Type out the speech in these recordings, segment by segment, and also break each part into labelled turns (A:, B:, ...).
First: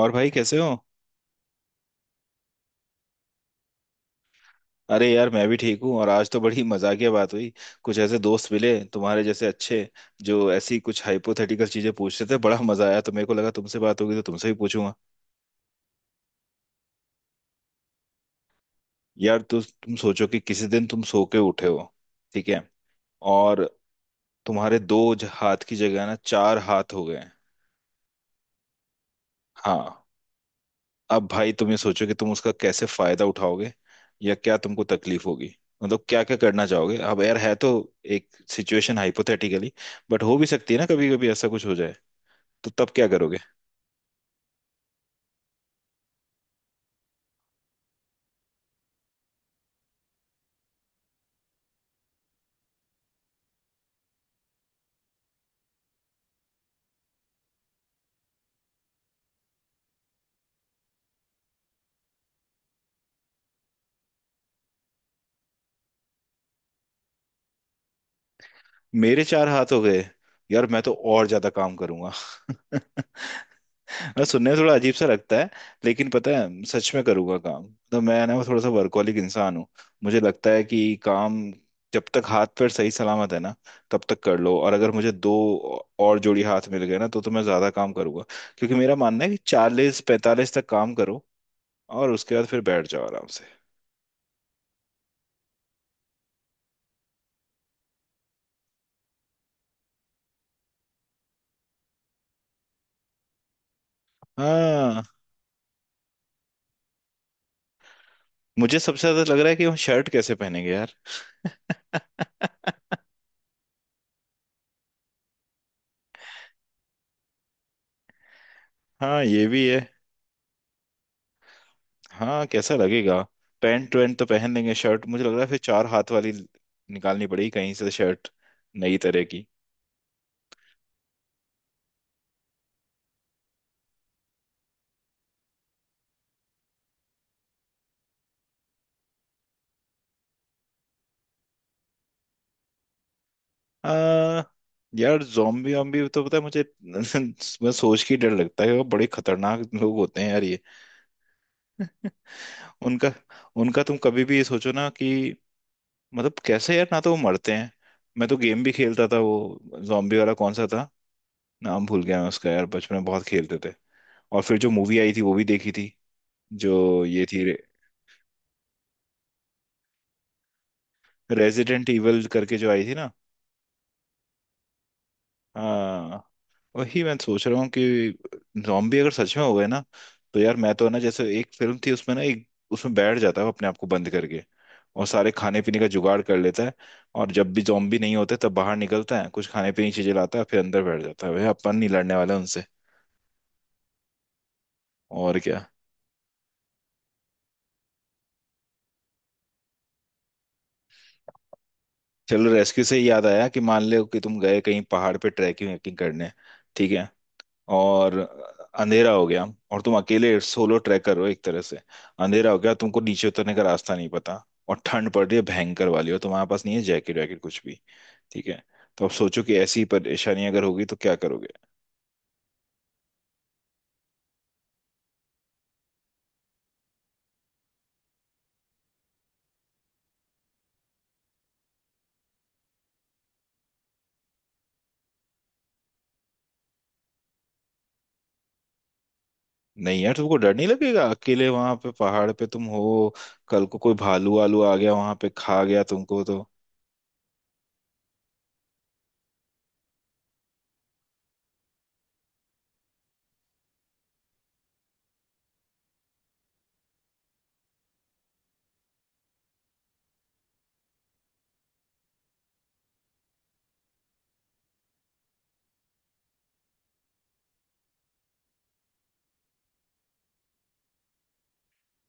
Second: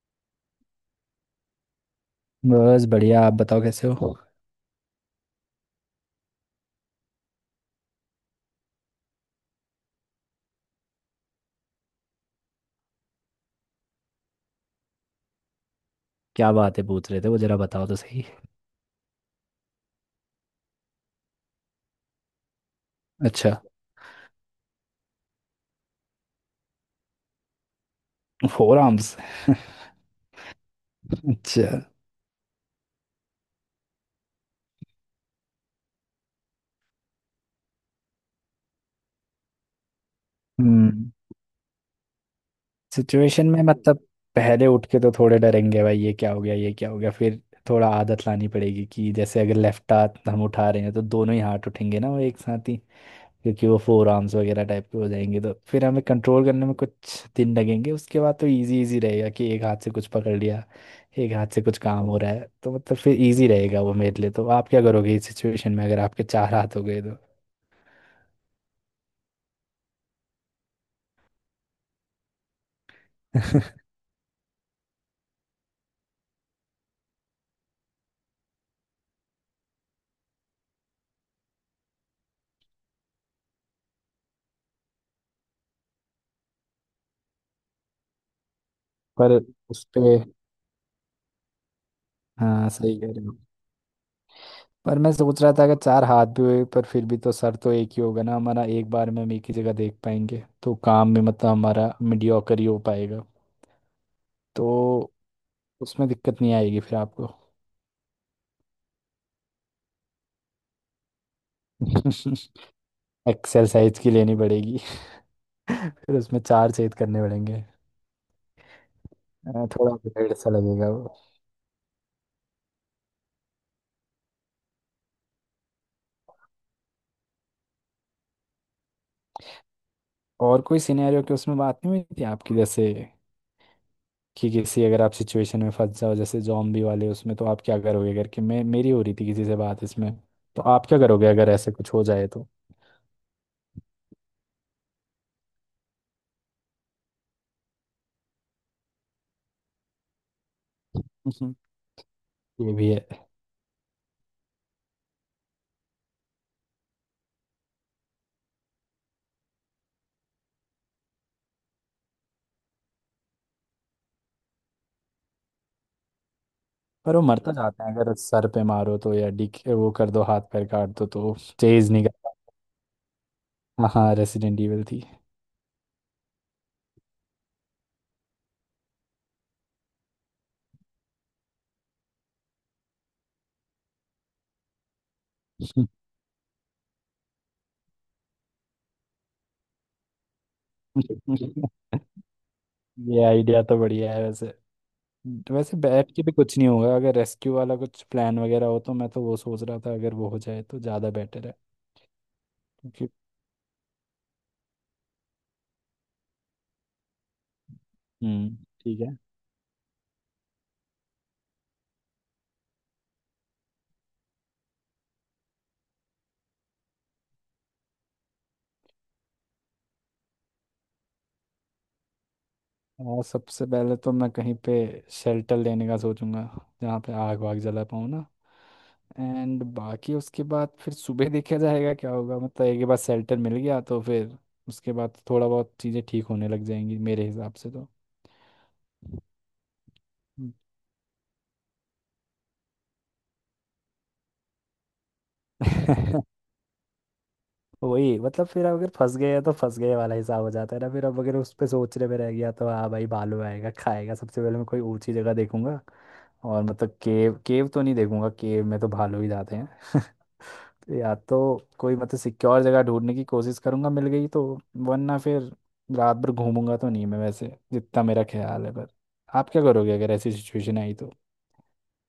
A: और भाई कैसे हो?
B: बस बढ़िया। आप बताओ कैसे हो?
A: अरे यार, मैं भी ठीक हूँ। और आज तो बड़ी मजाकिया बात हुई। कुछ ऐसे दोस्त मिले तुम्हारे जैसे अच्छे, जो ऐसी कुछ हाइपोथेटिकल चीजें पूछ रहे थे। बड़ा मजा आया, तो मेरे को लगा तुमसे बात होगी तो तुमसे भी पूछूंगा।
B: क्या बातें पूछ रहे थे वो जरा बताओ तो सही।
A: यार, तुम सोचो कि किसी दिन तुम सो के उठे हो। ठीक है।
B: अच्छा।
A: और तुम्हारे दो हाथ की जगह ना चार हाथ हो गए हैं।
B: Four arms.
A: हाँ। अब भाई
B: अच्छा।
A: तुम ये सोचो कि तुम उसका कैसे फायदा उठाओगे, या क्या तुमको तकलीफ होगी? मतलब क्या क्या करना चाहोगे? अब यार, है तो एक सिचुएशन हाइपोथेटिकली, बट हो भी सकती है ना, कभी
B: हम्म।
A: कभी ऐसा कुछ हो जाए। तो तब क्या करोगे?
B: सिचुएशन में मतलब, पहले उठ के तो थोड़े डरेंगे भाई, ये क्या हो गया ये क्या हो गया, फिर थोड़ा आदत लानी पड़ेगी कि जैसे अगर लेफ्ट हाथ हम उठा रहे हैं तो दोनों ही हाथ उठेंगे ना वो, एक साथ ही, क्योंकि वो फोर आर्म्स वगैरह टाइप के हो जाएंगे तो फिर हमें कंट्रोल करने में कुछ दिन लगेंगे। उसके बाद तो इजी इजी रहेगा कि एक हाथ से कुछ पकड़ लिया, एक हाथ से कुछ काम हो रहा है तो मतलब फिर इजी रहेगा वो मेरे लिए। तो आप क्या करोगे इस सिचुएशन में अगर आपके चार हाथ हो गए तो?
A: मेरे चार हाथ हो गए? यार मैं तो और ज्यादा काम करूंगा। मैं, सुनने में थोड़ा अजीब सा लगता है, लेकिन पता है सच में करूंगा काम। तो मैं ना, वो थोड़ा सा वर्कहोलिक इंसान हूँ। मुझे लगता है कि काम, जब तक हाथ पैर सही सलामत है ना, तब तक कर लो। और अगर मुझे दो और जोड़ी हाथ मिल गए ना तो मैं ज्यादा काम करूंगा, क्योंकि मेरा मानना है कि
B: पर उस
A: 40
B: पे।
A: 45 तक काम करो और उसके बाद फिर
B: हाँ,
A: बैठ
B: सही
A: जाओ
B: कह रहे
A: आराम
B: हो।
A: से।
B: पर मैं सोच रहा था अगर चार हाथ भी हुए पर फिर भी तो सर तो एक ही होगा ना हमारा, एक बार में हम एक ही जगह देख पाएंगे तो काम में मतलब हमारा मीडियोकर ही हो पाएगा।
A: हाँ।
B: तो उसमें दिक्कत नहीं आएगी फिर आपको?
A: मुझे सबसे ज्यादा लग रहा है कि हम शर्ट कैसे पहनेंगे यार।
B: एक्सरसाइज की लेनी पड़ेगी। फिर उसमें चार छेद करने पड़ेंगे।
A: हाँ ये भी है।
B: थोड़ा वेट सा लगेगा वो।
A: हाँ, कैसा लगेगा? पैंट वैंट तो पहन लेंगे, शर्ट मुझे लग रहा है फिर चार हाथ वाली निकालनी पड़ेगी कहीं से, शर्ट नई तरह की।
B: और कोई सिनेरियो की उसमें बात नहीं हुई थी आपकी, जैसे कि किसी, अगर आप सिचुएशन में फंस जाओ जैसे जॉम्बी वाले उसमें तो आप क्या करोगे करके, मैं, मेरी हो रही थी किसी से बात इसमें। तो आप क्या करोगे अगर ऐसे कुछ हो जाए तो?
A: आ, यार zombie वॉम्बी तो पता है मुझे। मैं सोच के ही डर लगता है, वो बड़े खतरनाक लोग होते हैं यार, ये
B: ये भी है।
A: उनका उनका तुम कभी भी ये सोचो ना कि, मतलब कैसे यार, ना तो वो मरते हैं। मैं तो गेम भी खेलता था वो, जॉम्बी वाला कौन सा था? नाम भूल गया मैं उसका यार, बचपन में बहुत खेलते थे। और फिर जो मूवी आई थी वो भी देखी थी, जो
B: पर वो
A: ये थी,
B: मरता जाता है अगर सर पे मारो तो, या डिक वो कर दो, हाथ पैर काट दो तो
A: रेजिडेंट
B: चेज नहीं
A: इविल करके जो आई थी ना।
B: करता। हाँ, रेसिडेंट इविल थी।
A: हाँ। वही मैं सोच रहा हूँ कि जॉम्बी अगर सच में हो गए ना, तो यार मैं तो ना, जैसे एक फिल्म थी उसमें ना, एक उसमें बैठ जाता है अपने आप को बंद करके, और सारे खाने पीने का जुगाड़ कर लेता है। और जब भी जॉम्बी नहीं होते तब बाहर निकलता है, कुछ खाने पीने की चीजें लाता है, फिर अंदर बैठ जाता है। भाई अपन नहीं लड़ने वाला उनसे।
B: ये आइडिया तो बढ़िया है वैसे।
A: और क्या।
B: वैसे बैट के भी कुछ नहीं होगा अगर रेस्क्यू वाला कुछ प्लान वगैरह हो तो। मैं तो वो सोच रहा था अगर वो हो जाए तो ज़्यादा बेटर है।
A: चलो, रेस्क्यू से ही
B: क्योंकि।
A: याद आया कि मान लो कि तुम गए कहीं पहाड़ पे ट्रैकिंग वैकिंग करने। ठीक है। और
B: हम्म। ठीक
A: अंधेरा
B: है।
A: हो गया। और तुम अकेले सोलो ट्रैकर हो एक तरह से। अंधेरा हो गया, तुमको नीचे उतरने का रास्ता नहीं पता। और ठंड पड़ रही है भयंकर वाली, और तुम्हारे पास नहीं है जैकेट वैकेट कुछ भी। ठीक है। तो अब सोचो कि ऐसी परेशानी अगर होगी तो क्या करोगे?
B: और सबसे पहले तो मैं कहीं पे शेल्टर लेने का सोचूंगा, जहाँ पे आग वाग जला पाऊँ ना। एंड बाकी उसके बाद फिर सुबह देखा जाएगा क्या होगा, मतलब एक बार शेल्टर मिल गया तो फिर उसके बाद थोड़ा बहुत चीज़ें ठीक होने लग जाएंगी मेरे हिसाब से तो।
A: नहीं यार, तुमको
B: हम्म।
A: डर नहीं लगेगा? अकेले वहां पे पहाड़ पे तुम हो। कल को कोई भालू वालू आ गया वहां पे, खा गया तुमको तो।
B: वही, मतलब फिर अगर फंस गए हैं तो फंस गए वाला हिसाब हो जाता है ना फिर। अब अगर उस पे सोचने में रह गया तो हाँ भाई, भालू आएगा खाएगा। सबसे पहले मैं कोई ऊंची जगह देखूंगा। और मतलब केव केव तो नहीं देखूंगा, केव में तो भालू ही जाते हैं। तो या तो कोई मतलब सिक्योर जगह ढूंढने की कोशिश करूंगा, मिल गई तो, वरना फिर रात भर घूमूंगा तो नहीं मैं वैसे जितना मेरा ख्याल है। पर आप क्या करोगे अगर ऐसी सिचुएशन आई तो?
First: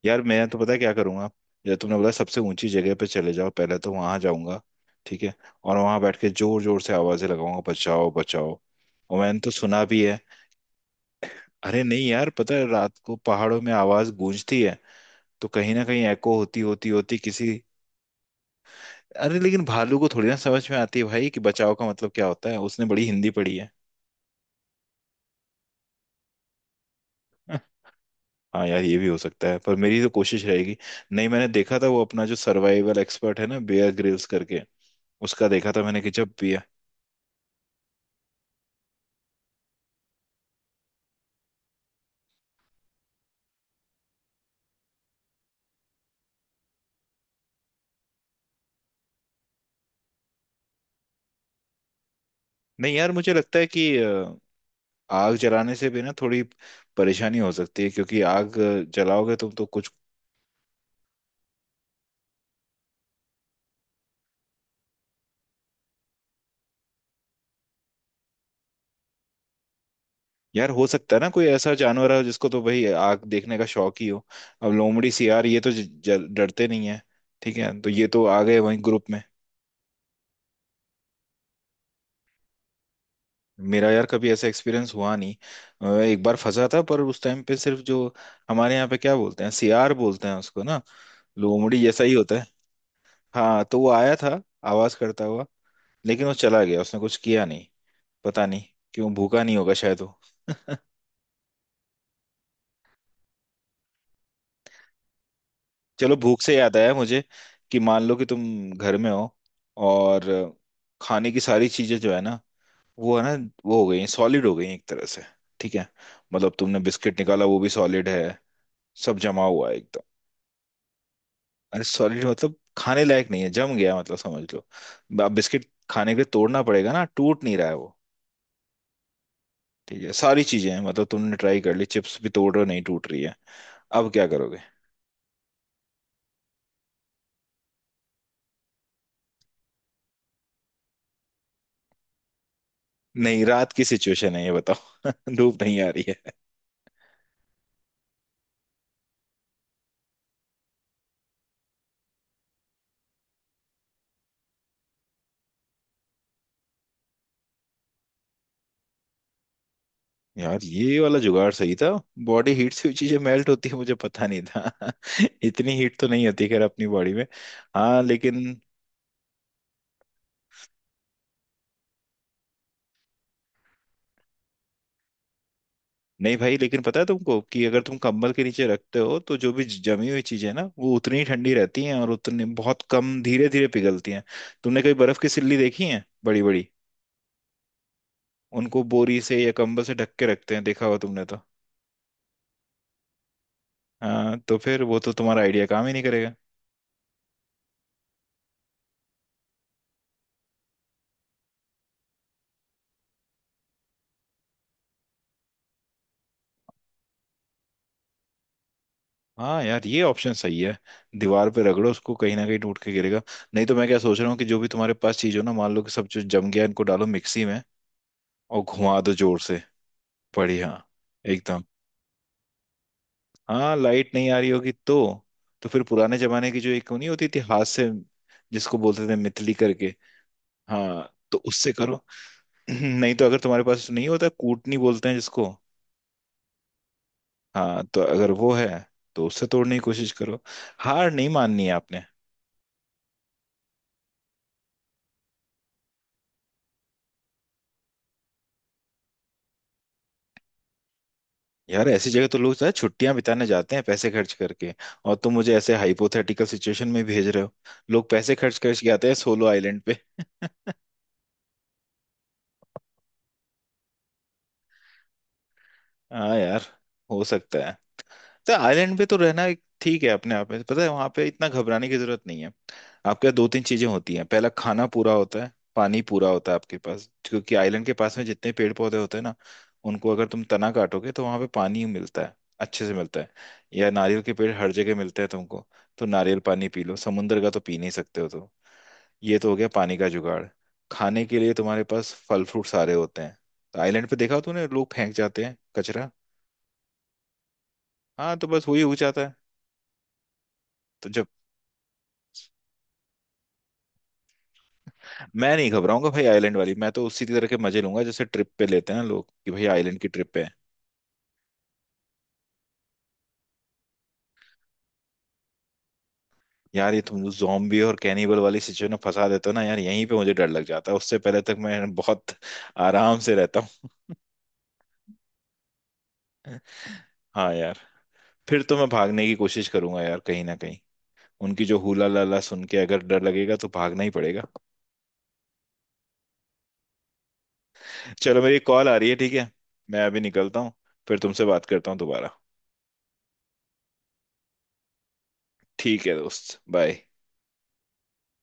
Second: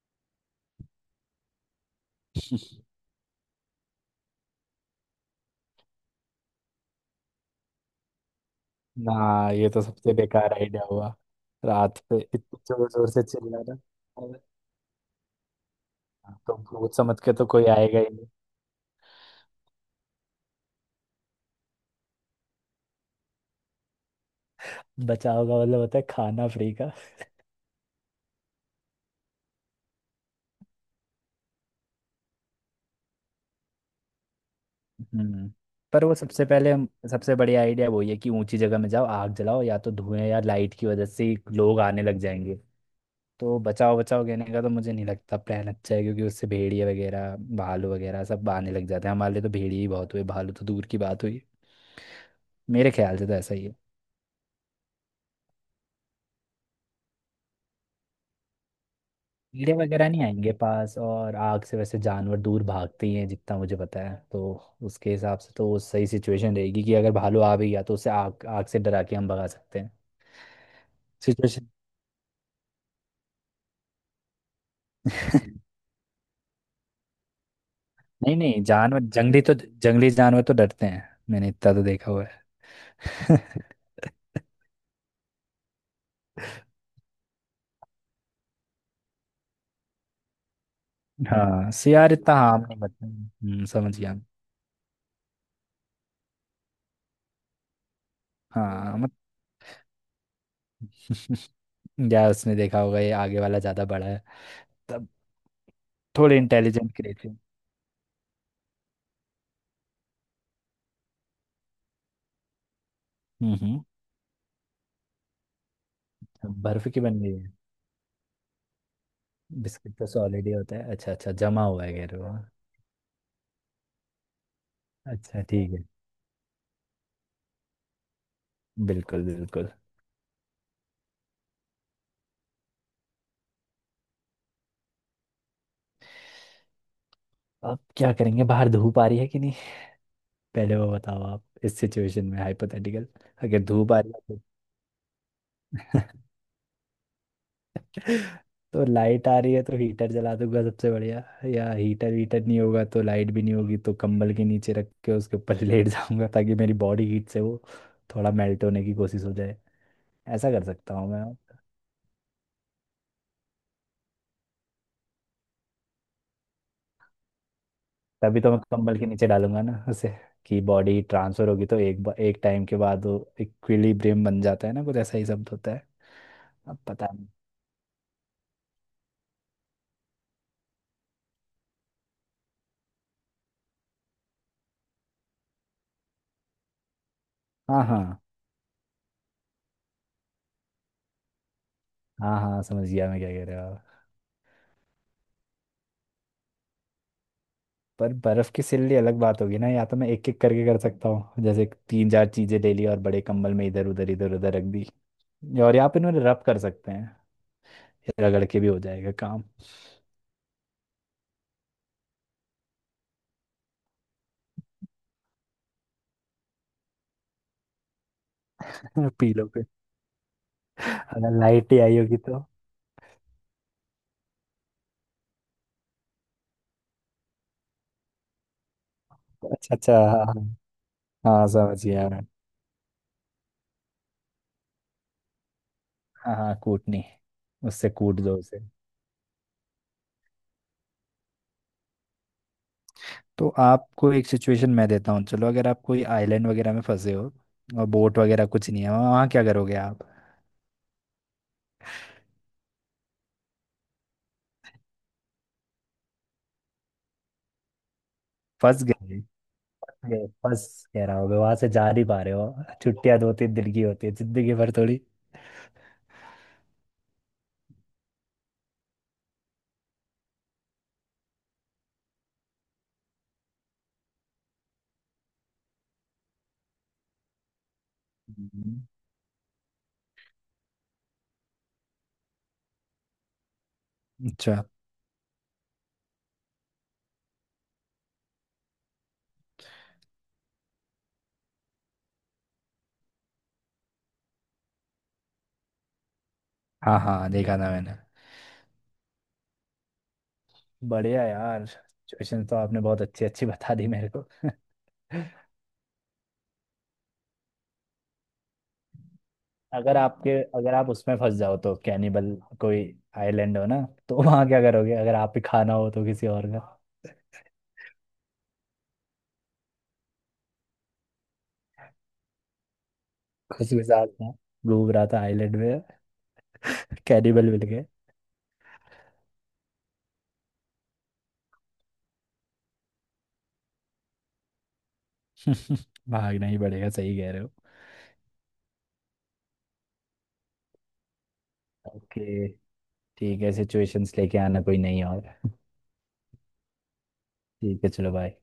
A: यार मैं तो पता है क्या करूंगा। जैसे तुमने बोला सबसे ऊंची जगह पे चले जाओ, पहले तो वहां जाऊंगा। ठीक है। और वहां बैठ के जोर जोर से आवाजें लगाऊंगा, बचाओ बचाओ।
B: ना,
A: और मैंने तो
B: ये तो
A: सुना भी
B: सबसे
A: है,
B: बेकार आइडिया हुआ,
A: अरे
B: रात
A: नहीं
B: पे
A: यार, पता
B: इतनी
A: है
B: जोर
A: रात
B: जोर
A: को
B: से
A: पहाड़ों में
B: चिल्लाना।
A: आवाज गूंजती है। तो कहीं ना कहीं एको
B: तो
A: होती होती
B: भूत
A: होती
B: समझ के तो
A: किसी।
B: कोई आएगा ही नहीं।
A: अरे लेकिन भालू को थोड़ी ना समझ में आती है भाई कि बचाव का मतलब क्या होता है। उसने बड़ी हिंदी पढ़ी है।
B: बचा होगा मतलब होता है खाना फ्री का।
A: हाँ यार, ये भी हो सकता है पर मेरी तो कोशिश रहेगी। नहीं, मैंने देखा था वो अपना जो सर्वाइवल एक्सपर्ट है ना, बेयर ग्रिल्स करके, उसका
B: हम्म।
A: देखा था मैंने
B: पर
A: कि
B: वो
A: जब,
B: सबसे पहले, सबसे बढ़िया आइडिया वही है कि ऊंची जगह में जाओ, आग जलाओ, या तो धुएं या लाइट की वजह से ही लोग आने लग जाएंगे। तो बचाओ बचाओ कहने का तो मुझे नहीं लगता प्लान अच्छा है, क्योंकि उससे भेड़िया वगैरह, भालू वगैरह सब आने लग जाते हैं। हमारे लिए तो भेड़िया ही बहुत हुए, भालू तो दूर की बात हुई। मेरे
A: नहीं यार
B: ख्याल से
A: मुझे
B: तो ऐसा
A: लगता
B: ही
A: है
B: है।
A: कि आग जलाने से भी ना थोड़ी परेशानी हो सकती है, क्योंकि आग जलाओगे तुम तो
B: कीड़े
A: कुछ,
B: वगैरह नहीं आएंगे पास, और आग से वैसे जानवर दूर भागते ही हैं जितना मुझे पता है। तो उसके हिसाब से तो वो सही सिचुएशन रहेगी कि अगर भालू आ भी गया तो उसे आग, आग से डरा के हम भगा सकते हैं।
A: यार हो सकता है ना कोई
B: सिचुएशन।
A: ऐसा जानवर हो जिसको तो भाई आग देखने का शौक ही हो। अब लोमड़ी सियार ये तो डरते नहीं है। ठीक है, तो ये तो
B: नहीं
A: आ गए
B: नहीं,
A: वहीं
B: जानवर
A: ग्रुप में।
B: जंगली तो, जंगली जानवर तो डरते हैं, मैंने इतना तो देखा हुआ है।
A: मेरा यार कभी ऐसा एक्सपीरियंस हुआ नहीं। एक बार फंसा था पर उस टाइम पे सिर्फ जो हमारे यहाँ पे क्या बोलते हैं, सियार बोलते हैं उसको ना,
B: हाँ
A: लोमड़ी जैसा ही
B: सियार, इतना
A: होता है।
B: हाँ नहीं बता।
A: हाँ, तो वो
B: समझ गया।
A: आया था आवाज करता हुआ, लेकिन वो चला गया, उसने कुछ किया नहीं। पता नहीं
B: हाँ मत।
A: क्यों, भूखा नहीं होगा शायद वो।
B: यार उसने देखा होगा ये आगे वाला ज्यादा बड़ा है तब,
A: चलो,
B: थोड़े
A: भूख से याद
B: इंटेलिजेंट
A: आया मुझे
B: क्रिएचर।
A: कि मान लो कि तुम घर में हो, और खाने की सारी चीजें जो है ना, वो है ना, वो
B: हम्म।
A: हो गई हैं सॉलिड, हो गई हैं एक तरह से। ठीक है। मतलब तुमने
B: बर्फ की
A: बिस्किट
B: बन गई।
A: निकाला, वो भी सॉलिड है, सब जमा हुआ है
B: बिस्किट
A: एकदम।
B: तो सॉलिड ही होता है। अच्छा अच्छा, जमा
A: अरे
B: हुआ है कह रहे
A: सॉलिड
B: हो, हाँ।
A: मतलब खाने लायक नहीं है, जम गया मतलब, समझ लो। अब
B: अच्छा
A: बिस्किट
B: ठीक है।
A: खाने के लिए तोड़ना पड़ेगा ना, टूट नहीं रहा है वो।
B: बिल्कुल बिल्कुल।
A: ठीक है, सारी चीजें हैं मतलब, तुमने ट्राई कर ली, चिप्स भी तोड़ रहे हो, नहीं टूट रही है। अब क्या करोगे?
B: अब क्या करेंगे, बाहर धूप आ रही है कि नहीं? पहले वो बताओ, आप इस सिचुएशन में हाइपोथेटिकल।
A: नहीं,
B: अगर
A: रात की
B: धूप आ रही
A: सिचुएशन
B: है तो
A: है, ये बताओ। धूप नहीं आ रही है।
B: तो लाइट आ रही है तो हीटर जला दूंगा सबसे बढ़िया। या हीटर वीटर नहीं होगा तो लाइट भी नहीं होगी, तो कंबल के नीचे रख के उसके ऊपर लेट जाऊंगा, ताकि मेरी बॉडी हीट से वो थोड़ा मेल्ट होने की कोशिश हो जाए। ऐसा
A: यार
B: कर सकता
A: ये
B: हूँ
A: वाला
B: मैं।
A: जुगाड़ सही था। बॉडी हीट से हुई चीजें मेल्ट होती है, मुझे पता नहीं था। इतनी हीट तो नहीं होती खैर अपनी बॉडी में। हाँ
B: तभी
A: लेकिन,
B: तो मैं कंबल के नीचे डालूंगा ना उसे, कि बॉडी ट्रांसफर होगी तो एक टाइम के बाद वो इक्विलिब्रियम बन जाता है ना, कुछ ऐसा ही शब्द होता है।
A: नहीं भाई,
B: अब
A: लेकिन पता है
B: पता नहीं।
A: तुमको कि अगर तुम कंबल के नीचे रखते हो तो जो भी जमी हुई चीजें ना, वो उतनी ही ठंडी रहती हैं और उतनी बहुत कम धीरे धीरे पिघलती हैं। तुमने कभी बर्फ की सिल्ली देखी है बड़ी बड़ी?
B: हाँ हाँ।
A: उनको बोरी से या कंबल से ढक के रखते हैं, देखा होगा तुमने तो।
B: हाँ हाँ, समझ गया मैं क्या कह रहे हो आप।
A: हाँ, तो फिर वो तो तुम्हारा आइडिया काम ही नहीं करेगा।
B: पर बर्फ की सिल्ली अलग बात होगी ना, या तो मैं एक एक करके कर सकता हूँ, जैसे तीन चार चीजें ले ली और बड़े कंबल में इधर उधर रख दी। और यहाँ पे इन्होंने रब कर सकते हैं, ये रगड़ के भी हो जाएगा काम।
A: हाँ यार, ये ऑप्शन सही है। दीवार पे रगड़ो उसको, कहीं ना कहीं टूट के गिरेगा। नहीं तो मैं क्या सोच रहा हूँ कि जो भी तुम्हारे पास चीज हो ना, मान लो कि सब जो जम गया, इनको डालो मिक्सी में, और घुमा दो जोर
B: पीलो
A: से।
B: पे।
A: बढ़िया।
B: अगर
A: एकदम।
B: लाइट ही आई होगी तो।
A: हाँ, लाइट नहीं आ रही होगी तो फिर पुराने जमाने की जो, एक नहीं होती थी हाथ से, जिसको बोलते थे मितली
B: अच्छा
A: करके।
B: अच्छा, हाँ हाँ।
A: हाँ, तो
B: हाँ,
A: उससे
B: समझ
A: करो।
B: गया।
A: नहीं तो अगर तुम्हारे पास नहीं होता, कूटनी बोलते हैं जिसको।
B: हाँ हाँ, कूटनी।
A: हाँ,
B: उससे
A: तो
B: कूट
A: अगर
B: दो
A: वो
B: उसे।
A: है तो उससे तोड़ने की कोशिश करो। हार नहीं माननी है आपने।
B: तो आपको एक सिचुएशन मैं देता हूँ, चलो अगर आप कोई आइलैंड वगैरह में फंसे हो, और बोट वगैरह कुछ नहीं है वहाँ, वहाँ क्या करोगे आप?
A: यार, ऐसी जगह तो लोग छुट्टियां बिताने जाते हैं पैसे खर्च करके, और तुम मुझे ऐसे हाइपोथेटिकल सिचुएशन में भेज रहे हो। लोग पैसे खर्च
B: फंस
A: करके
B: गए,
A: आते हैं सोलो आइलैंड
B: फंस
A: पे।
B: गए, फंस। कह रहा होगा वहां से जा नहीं पा रहे हो, छुट्टियां दो तीन दिन की होती है, जिंदगी भर थोड़ी।
A: हाँ यार, हो सकता है। तो आइलैंड पे तो रहना एक ठीक है अपने आप में, पता है वहां पे इतना घबराने की जरूरत नहीं है। आपके दो तीन चीजें होती हैं, पहला, खाना पूरा होता है, पानी पूरा होता है आपके पास, क्योंकि आइलैंड के पास में जितने पेड़
B: हम्म।
A: पौधे होते हैं ना, उनको अगर तुम तना काटोगे तो वहां पे पानी मिलता है, अच्छे से मिलता है। या नारियल के पेड़
B: अच्छा।
A: हर जगह मिलते हैं तुमको, तो नारियल पानी पी लो, समुंदर का तो पी नहीं सकते हो तो। ये तो हो गया पानी का जुगाड़। खाने के लिए तुम्हारे पास फल फ्रूट सारे होते हैं। तो आइलैंड पे देखा तूने, लोग फेंक जाते हैं कचरा।
B: हाँ हाँ, देखा था मैंने।
A: हाँ, तो बस वही हो जाता है। तो
B: बढ़िया
A: जब,
B: यार, सिचुएशन तो आपने बहुत अच्छी अच्छी बता दी मेरे को।
A: मैं नहीं घबराऊंगा भाई आइलैंड वाली, मैं तो उसी तरह के मजे लूंगा जैसे ट्रिप पे लेते हैं ना लोग कि भाई,
B: अगर
A: आइलैंड की
B: आपके,
A: ट्रिप पे हैं।
B: अगर आप उसमें फंस जाओ तो कैनिबल, कोई आइलैंड हो ना, तो वहां क्या करोगे अगर आप ही खाना हो तो किसी और का?
A: यार, ये तुम जॉम्बी और कैनिबल वाली सिचुएशन में फंसा देते हो ना यार, यहीं पे मुझे डर लग जाता है, उससे पहले तक मैं बहुत आराम से रहता
B: खुश
A: हूँ।
B: मिजाज था, घूम रहा था आइलैंड में, कैनिबल
A: हाँ
B: मिल
A: यार,
B: गए।
A: फिर तो मैं भागने की कोशिश करूंगा यार, कहीं ना कहीं उनकी जो हुला लाला सुन के अगर डर लगेगा तो भागना ही पड़ेगा।
B: भागना ही पड़ेगा, सही कह रहे हो।
A: चलो, मेरी कॉल आ रही है, ठीक है। मैं अभी निकलता हूँ, फिर तुमसे बात करता हूँ दोबारा।
B: ओके। ठीक है, सिचुएशंस लेके आना, कोई नहीं और।
A: ठीक है दोस्त, बाय।
B: ठीक है चलो, बाय।